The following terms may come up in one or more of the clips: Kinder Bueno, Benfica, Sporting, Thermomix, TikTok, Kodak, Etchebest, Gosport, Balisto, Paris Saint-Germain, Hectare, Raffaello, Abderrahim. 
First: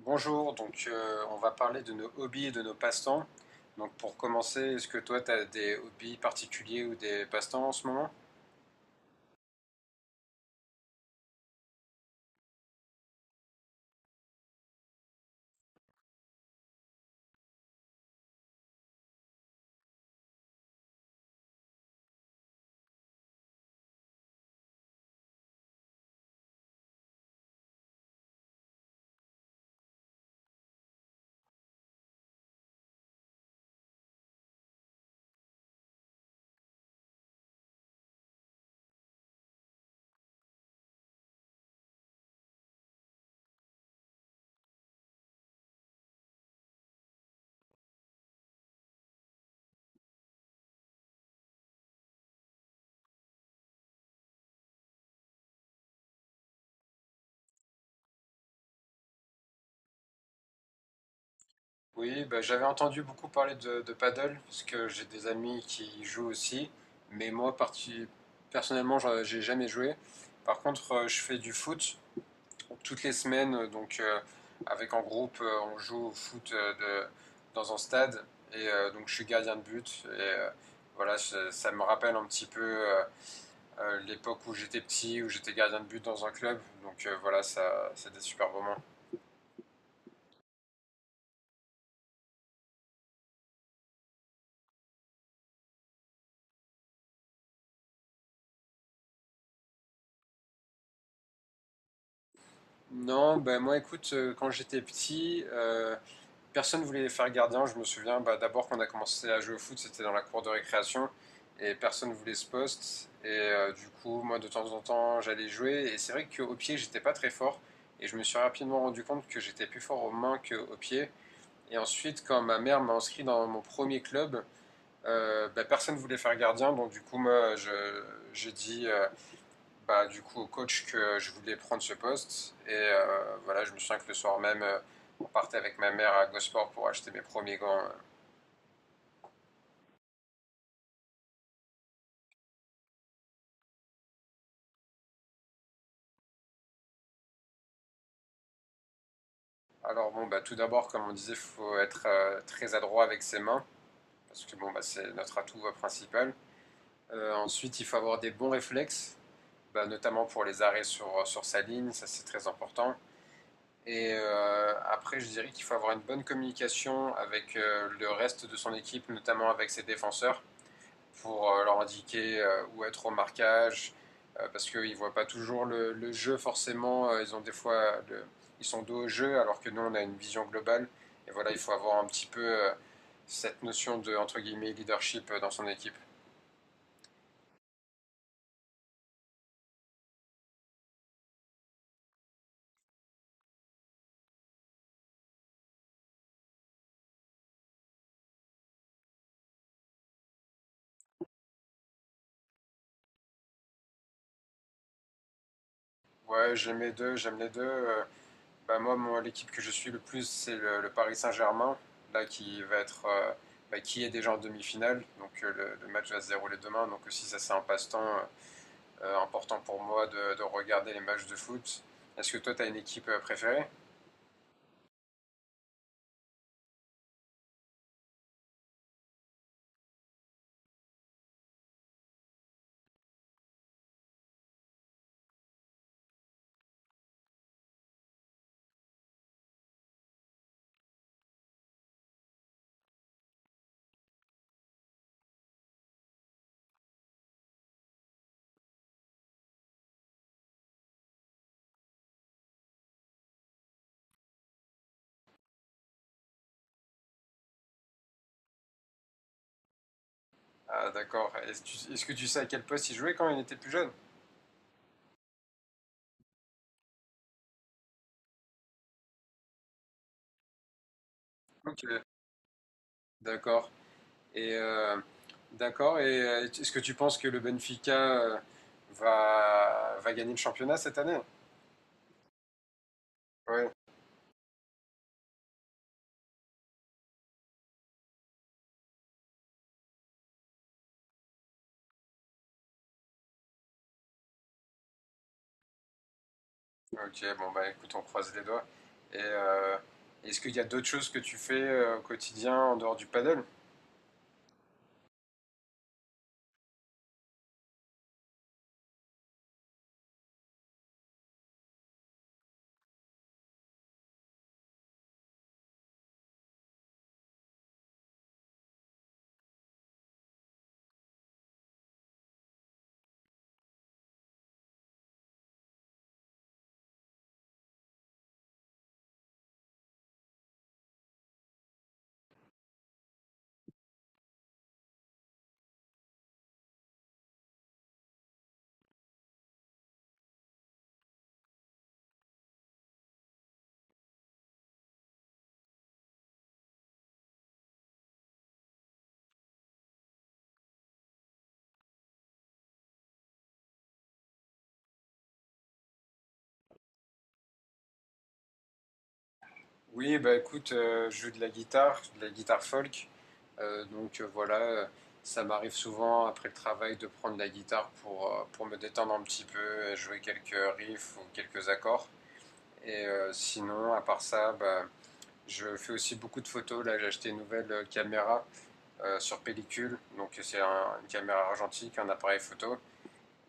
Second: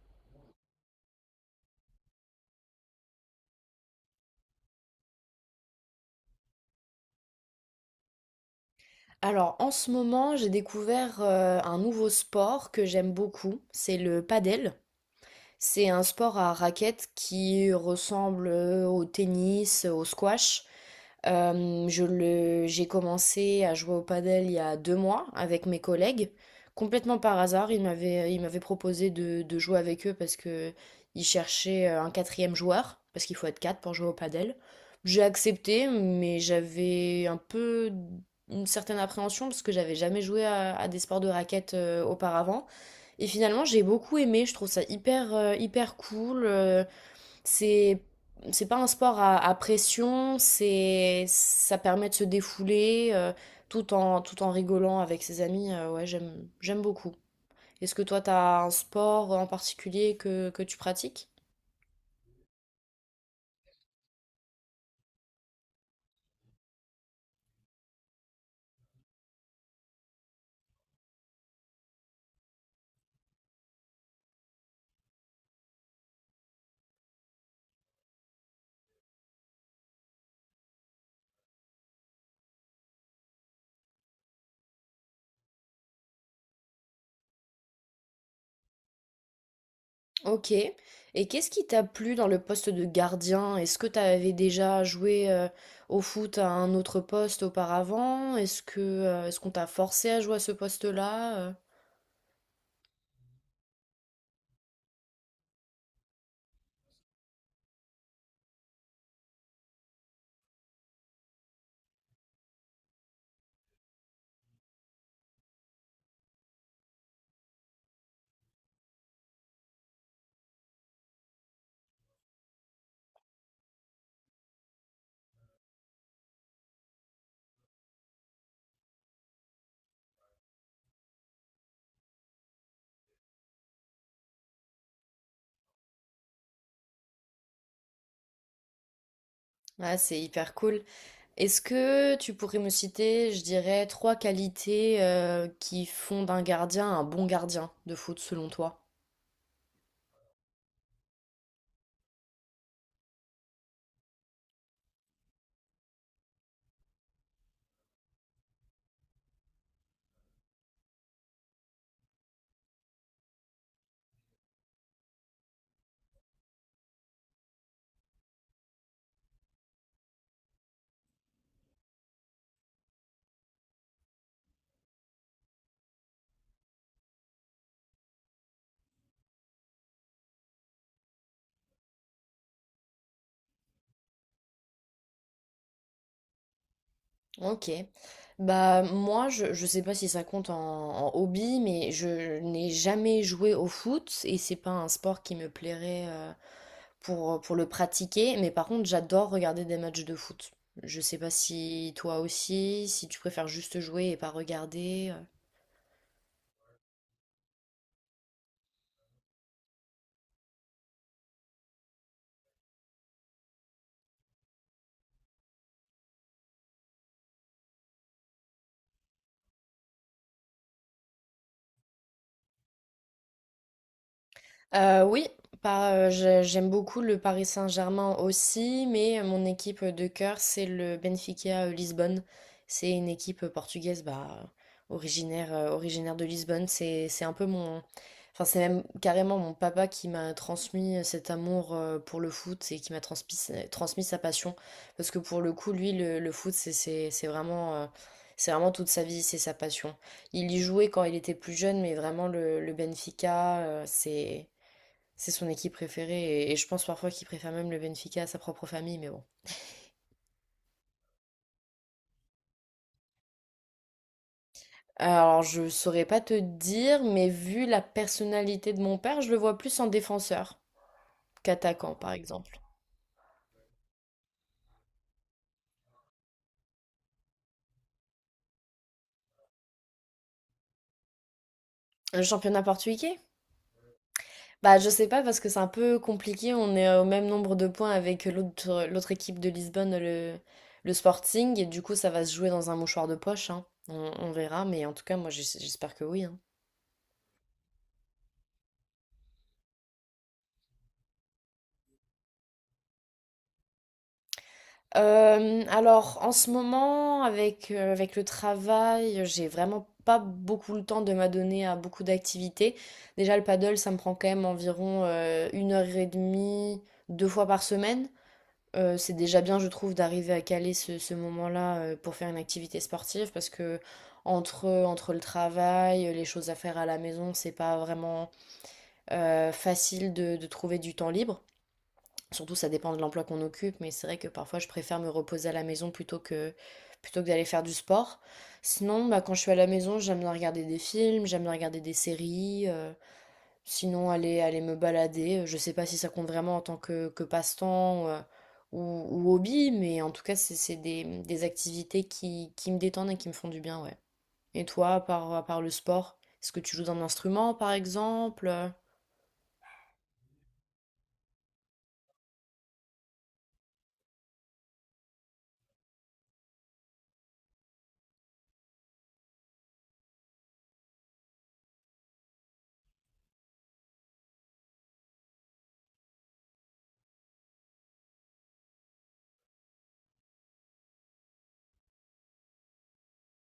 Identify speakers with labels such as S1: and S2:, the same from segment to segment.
S1: Bonjour, on va parler de nos hobbies et de nos passe-temps. Donc pour commencer, est-ce que toi tu as des hobbies particuliers ou des passe-temps en ce moment?
S2: Alors en ce moment, j'ai découvert un nouveau sport que j'aime beaucoup, c'est le padel. C'est un sport à raquettes qui ressemble au tennis, au squash. J'ai commencé à jouer au padel il y a 2 mois avec mes collègues. Complètement par hasard, ils m'avaient proposé de jouer avec eux parce que ils cherchaient un quatrième joueur, parce qu'il faut être quatre pour jouer au padel. J'ai accepté, mais j'avais un peu une certaine appréhension parce que j'avais jamais joué à des sports de raquettes auparavant. Et finalement, j'ai beaucoup aimé, je trouve ça hyper cool. C'est, c'est pas un sport à pression, ça permet de se défouler tout en rigolant avec ses amis. Ouais, j'aime beaucoup. Est-ce que toi, t'as un sport en particulier que tu pratiques?
S1: Oui, bah, j'avais entendu beaucoup parler de paddle, parce que j'ai des amis qui y jouent aussi, mais personnellement j'ai jamais joué. Par contre, je fais du foot toutes les semaines, avec en groupe on joue au foot dans un stade, et donc je suis gardien de but, et voilà, ça me rappelle un petit peu, l'époque où j'étais petit, où j'étais gardien de but dans un club. Voilà, ça, c'était super moment.
S2: Ok. Et qu'est-ce qui t'a plu dans le poste de gardien? Est-ce que t'avais déjà joué au foot à un autre poste auparavant? Est-ce que, est-ce qu'on t'a forcé à jouer à ce poste-là?
S1: Non, ben moi écoute, quand j'étais petit, personne ne voulait faire gardien. Je me souviens, bah, d'abord quand on a commencé à jouer au foot, c'était dans la cour de récréation et personne ne voulait ce poste. Et du coup, moi de temps en temps, j'allais jouer. Et c'est vrai qu'au pied, j'étais pas très fort. Et je me suis rapidement rendu compte que j'étais plus fort aux mains qu'aux pieds. Et ensuite, quand ma mère m'a inscrit dans mon premier club, bah, personne ne voulait faire gardien, donc du coup, moi, j'ai dit bah, du coup au coach que je voulais prendre ce poste. Et voilà, je me souviens que le soir même, on partait avec ma mère à Gosport pour acheter mes premiers gants.
S2: Ah, c'est hyper cool. Est-ce que tu pourrais me citer, je dirais, trois qualités qui font d'un gardien un bon gardien de foot selon toi?
S1: Alors bon, bah, tout d'abord, comme on disait, il faut être très adroit avec ses mains, parce que bon, bah, c'est notre atout principal. Ensuite, il faut avoir des bons réflexes, bah, notamment pour les arrêts sur sa ligne, ça c'est très important. Et après, je dirais qu'il faut avoir une bonne communication avec le reste de son équipe, notamment avec ses défenseurs, pour leur indiquer où être au marquage, parce qu'ils ne voient pas toujours le jeu forcément. Ils ont des fois, ils sont dos au jeu, alors que nous, on a une vision globale. Et voilà, il faut avoir un petit peu cette notion de entre guillemets leadership dans son équipe.
S2: Ok. Bah moi, je sais pas si ça compte en hobby, mais je n'ai jamais joué au foot et c'est pas un sport qui me plairait pour le pratiquer. Mais par contre, j'adore regarder des matchs de foot. Je sais pas si toi aussi, si tu préfères juste jouer et pas regarder.
S1: Ouais, j'aime les deux, j'aime les deux. Bah, moi, l'équipe que je suis le plus, c'est le Paris Saint-Germain, là qui va être, bah, qui est déjà en demi-finale. Donc le match va se dérouler demain. Donc aussi, ça c'est un passe-temps important pour moi de regarder les matchs de foot. Est-ce que toi, tu as une équipe préférée?
S2: Oui, pas, j'ai- j'aime beaucoup le Paris Saint-Germain aussi, mais mon équipe de cœur, c'est le Benfica Lisbonne. C'est une équipe portugaise, bah, originaire de Lisbonne. C'est un peu mon, enfin, c'est même carrément mon papa qui m'a transmis cet amour pour le foot et qui m'a transmis sa passion. Parce que pour le coup, lui, le foot, c'est vraiment toute sa vie, c'est sa passion. Il y jouait quand il était plus jeune, mais vraiment le Benfica, c'est son équipe préférée et je pense parfois qu'il préfère même le Benfica à sa propre famille, mais bon.
S1: Ah, d'accord. Est-ce que tu sais à quel poste il jouait quand il était plus jeune?
S2: Alors, je saurais pas te dire, mais vu la personnalité de mon père, je le vois plus en défenseur
S1: Ok,
S2: qu'attaquant, par exemple.
S1: d'accord. Et euh, d'accord. Et est-ce que tu penses que le Benfica va gagner le championnat cette année?
S2: Le championnat portugais?
S1: Ouais.
S2: Bah, je sais pas parce que c'est un peu compliqué. On est au même nombre de points avec l'autre équipe de Lisbonne, le Sporting, et du coup, ça va se jouer dans un mouchoir de poche, hein. On verra, mais en tout cas, moi, j'espère que oui, hein.
S1: Ok, bon bah écoute, on croise les doigts. Et est-ce qu'il y a d'autres choses que tu fais au quotidien en dehors du paddle?
S2: Alors, en ce moment, avec le travail, j'ai vraiment pas beaucoup le temps de m'adonner à beaucoup d'activités. Déjà, le paddle, ça me prend quand même environ 1 heure et demie, 2 fois par semaine. C'est déjà bien, je trouve, d'arriver à caler ce moment-là pour faire une activité sportive parce que entre le travail, les choses à faire à la maison, c'est pas vraiment facile de trouver du temps libre. Surtout, ça dépend de l'emploi qu'on occupe, mais c'est vrai que parfois je préfère me reposer à la maison plutôt que d'aller faire du sport. Sinon, bah, quand je suis à la maison, j'aime bien regarder des films, j'aime bien regarder des séries. Sinon, aller me balader. Je sais pas si ça compte vraiment en tant que passe-temps ou hobby, mais en tout cas, c'est des activités qui me détendent et qui me font du bien, ouais. Et toi, à part le sport, est-ce que tu joues d'un instrument, par exemple?
S1: Oui, bah écoute, je joue de la guitare folk. Voilà, ça m'arrive souvent après le travail de prendre la guitare pour me détendre un petit peu, et jouer quelques riffs ou quelques accords. Et sinon, à part ça, bah, je fais aussi beaucoup de photos. Là, j'ai acheté une nouvelle caméra sur pellicule. Donc c'est une caméra argentique, un appareil photo.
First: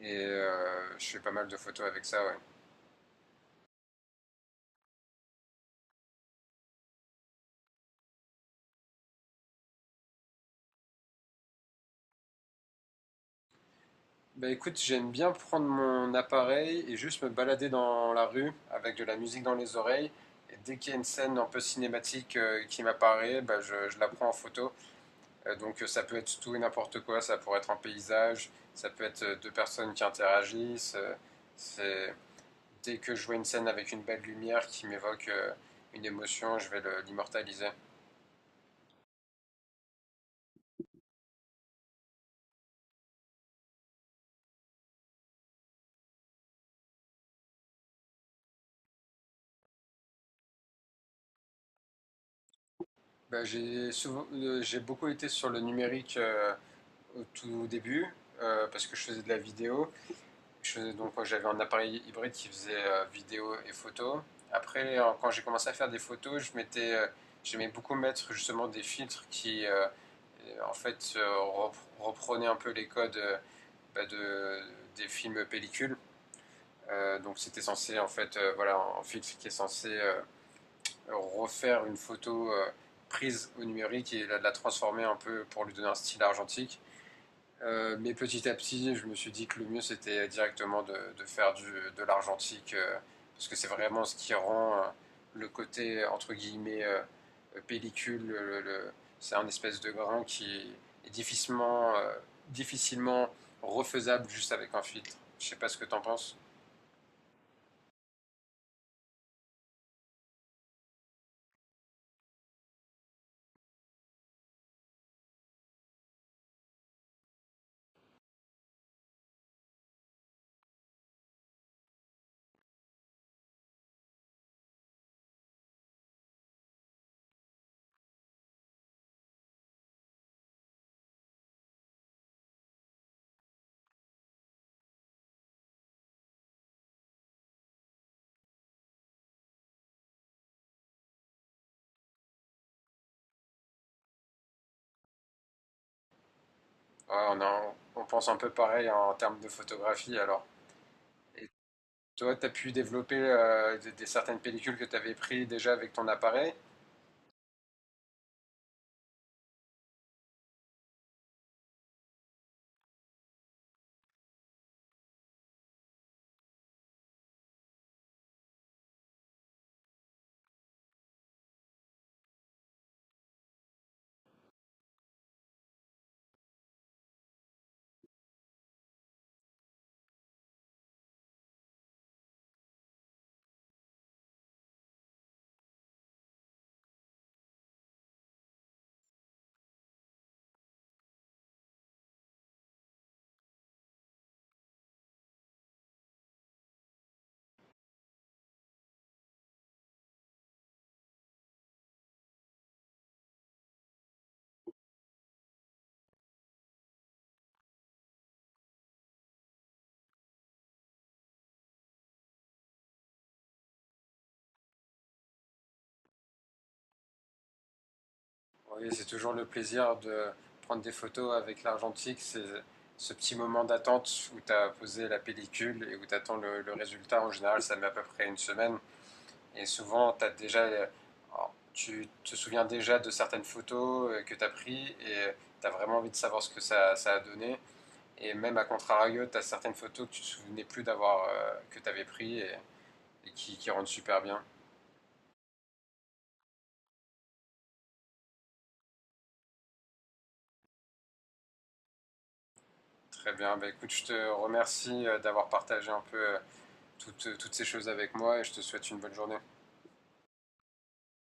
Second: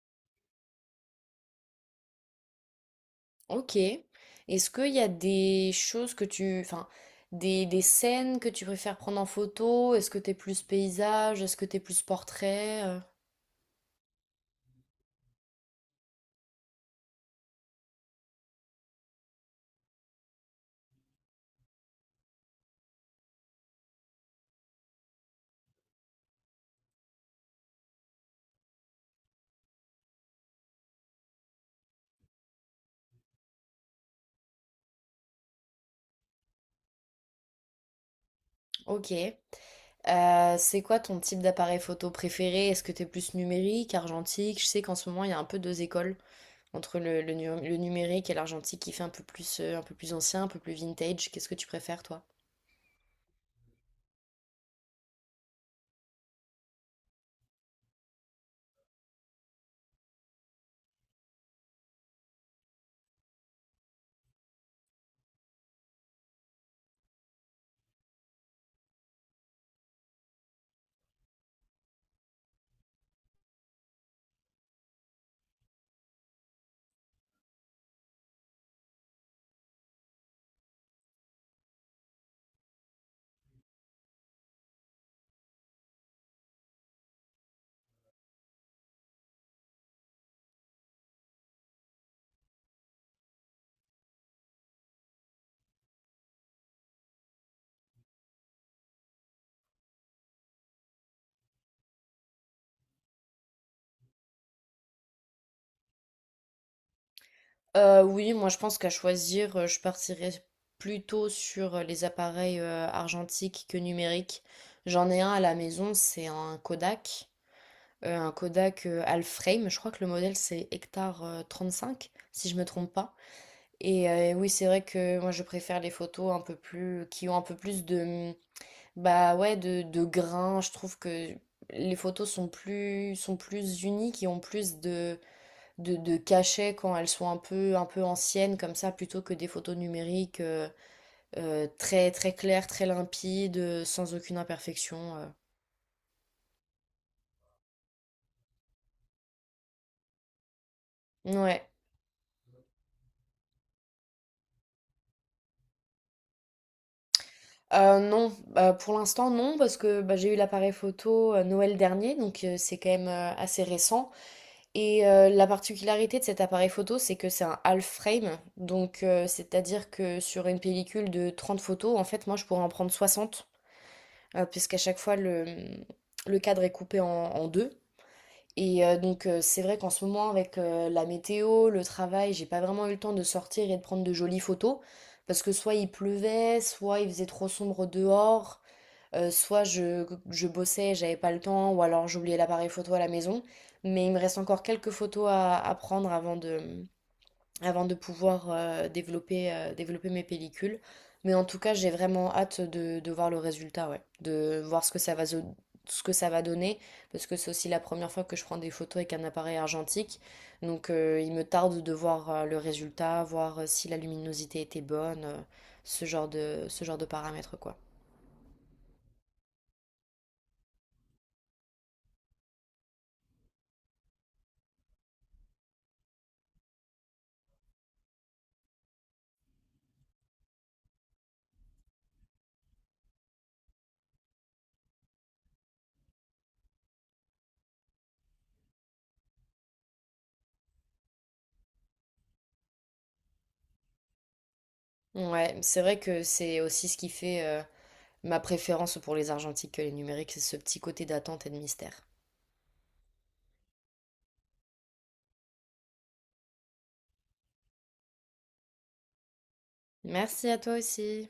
S1: Et je fais pas mal de photos avec ça, ouais.
S2: Ok. Est-ce qu'il y a des choses que tu... Enfin, des scènes que tu préfères prendre en photo? Est-ce que t'es plus paysage? Est-ce que t'es plus portrait?
S1: Bah écoute, j'aime bien prendre mon appareil et juste me balader dans la rue avec de la musique dans les oreilles. Et dès qu'il y a une scène un peu cinématique qui m'apparaît, bah je la prends en photo. Ça peut être tout et n'importe quoi, ça pourrait être un paysage, ça peut être deux personnes qui interagissent. C'est... Dès que je vois une scène avec une belle lumière qui m'évoque une émotion, je vais l'immortaliser.
S2: Ok. C'est quoi ton type d'appareil photo préféré? Est-ce que t'es plus numérique, argentique? Je sais qu'en ce moment, il y a un peu deux écoles. Entre le numérique et l'argentique qui fait un peu plus ancien, un peu plus vintage, qu'est-ce que tu préfères, toi?
S1: Bah, j'ai beaucoup été sur le numérique au tout début parce que je faisais de la vidéo. Donc j'avais un appareil hybride qui faisait vidéo et photo. Après, quand j'ai commencé à faire des photos, j'aimais beaucoup mettre justement des filtres qui, euh, en fait, euh, reprenaient un peu les codes de des films pellicules. Donc c'était censé, en fait, voilà, un filtre qui est censé refaire une photo prise au numérique et la transformer un peu pour lui donner un style argentique. Mais petit à petit, je me suis dit que le mieux c'était directement de faire de l'argentique, parce que c'est vraiment ce qui rend le côté entre guillemets pellicule. C'est un espèce de grain qui est difficilement, difficilement refaisable juste avec un filtre. Je sais pas ce que t'en penses.
S2: Oui, moi je pense qu'à choisir, je partirais plutôt sur les appareils argentiques que numériques. J'en ai un à la maison, c'est un Kodak. Un Kodak half frame. Je crois que le modèle c'est Hectare 35, si je me trompe pas. Et oui, c'est vrai que moi je préfère les photos un peu plus qui ont un peu plus de bah ouais de grain. Je trouve que les photos sont plus unies, qui ont plus de de cachet quand elles sont un peu anciennes comme ça, plutôt que des photos numériques très très claires, très limpides, sans aucune imperfection.
S1: Ouais, on pense un peu pareil en termes de photographie alors. Et
S2: Ouais.
S1: toi, t'as pu développer des certaines pellicules que t'avais prises déjà avec ton appareil?
S2: Non, bah, pour l'instant non parce que, bah, j'ai eu l'appareil photo, Noël dernier donc c'est quand même, assez récent et la particularité de cet appareil photo, c'est que c'est un half frame donc c'est-à-dire que sur une pellicule de 30 photos, en fait, moi, je pourrais en prendre 60 puisqu'à chaque fois le cadre est coupé en en 2 et donc c'est vrai qu'en ce moment la météo, le travail, j'ai pas vraiment eu le temps de sortir et de prendre de jolies photos parce que soit il pleuvait, soit il faisait trop sombre dehors, soit je bossais, j'avais pas le temps, ou alors j'oubliais l'appareil photo à la maison. Mais il me reste encore quelques photos à prendre avant de pouvoir développer mes pellicules. Mais en tout cas, j'ai vraiment hâte de voir le résultat, ouais. De voir ce que ce que ça va donner, parce que c'est aussi la première fois que je prends des photos avec un appareil argentique. Donc il me tarde de voir le résultat, voir si la luminosité était bonne, ce genre ce genre de paramètres, quoi.
S1: Oui, c'est toujours le plaisir de prendre des photos avec l'argentique. C'est ce petit moment d'attente où tu as posé la pellicule et où tu attends le résultat. En général, ça met à peu près une semaine. Et souvent, alors, tu te souviens déjà de certaines photos que tu as prises et tu as vraiment envie de savoir ce que ça a donné. Et même à contrario, tu as certaines photos que tu ne te souvenais plus d'avoir, que tu avais prises et qui rendent super bien.
S2: Ouais, c'est vrai que c'est aussi ce qui fait ma préférence pour les argentiques que les numériques, c'est ce petit côté d'attente et de mystère.
S1: Très bien. Bah, écoute, je te remercie d'avoir partagé un peu, toutes ces choses avec moi et je te souhaite une bonne journée.
S2: Merci à toi aussi.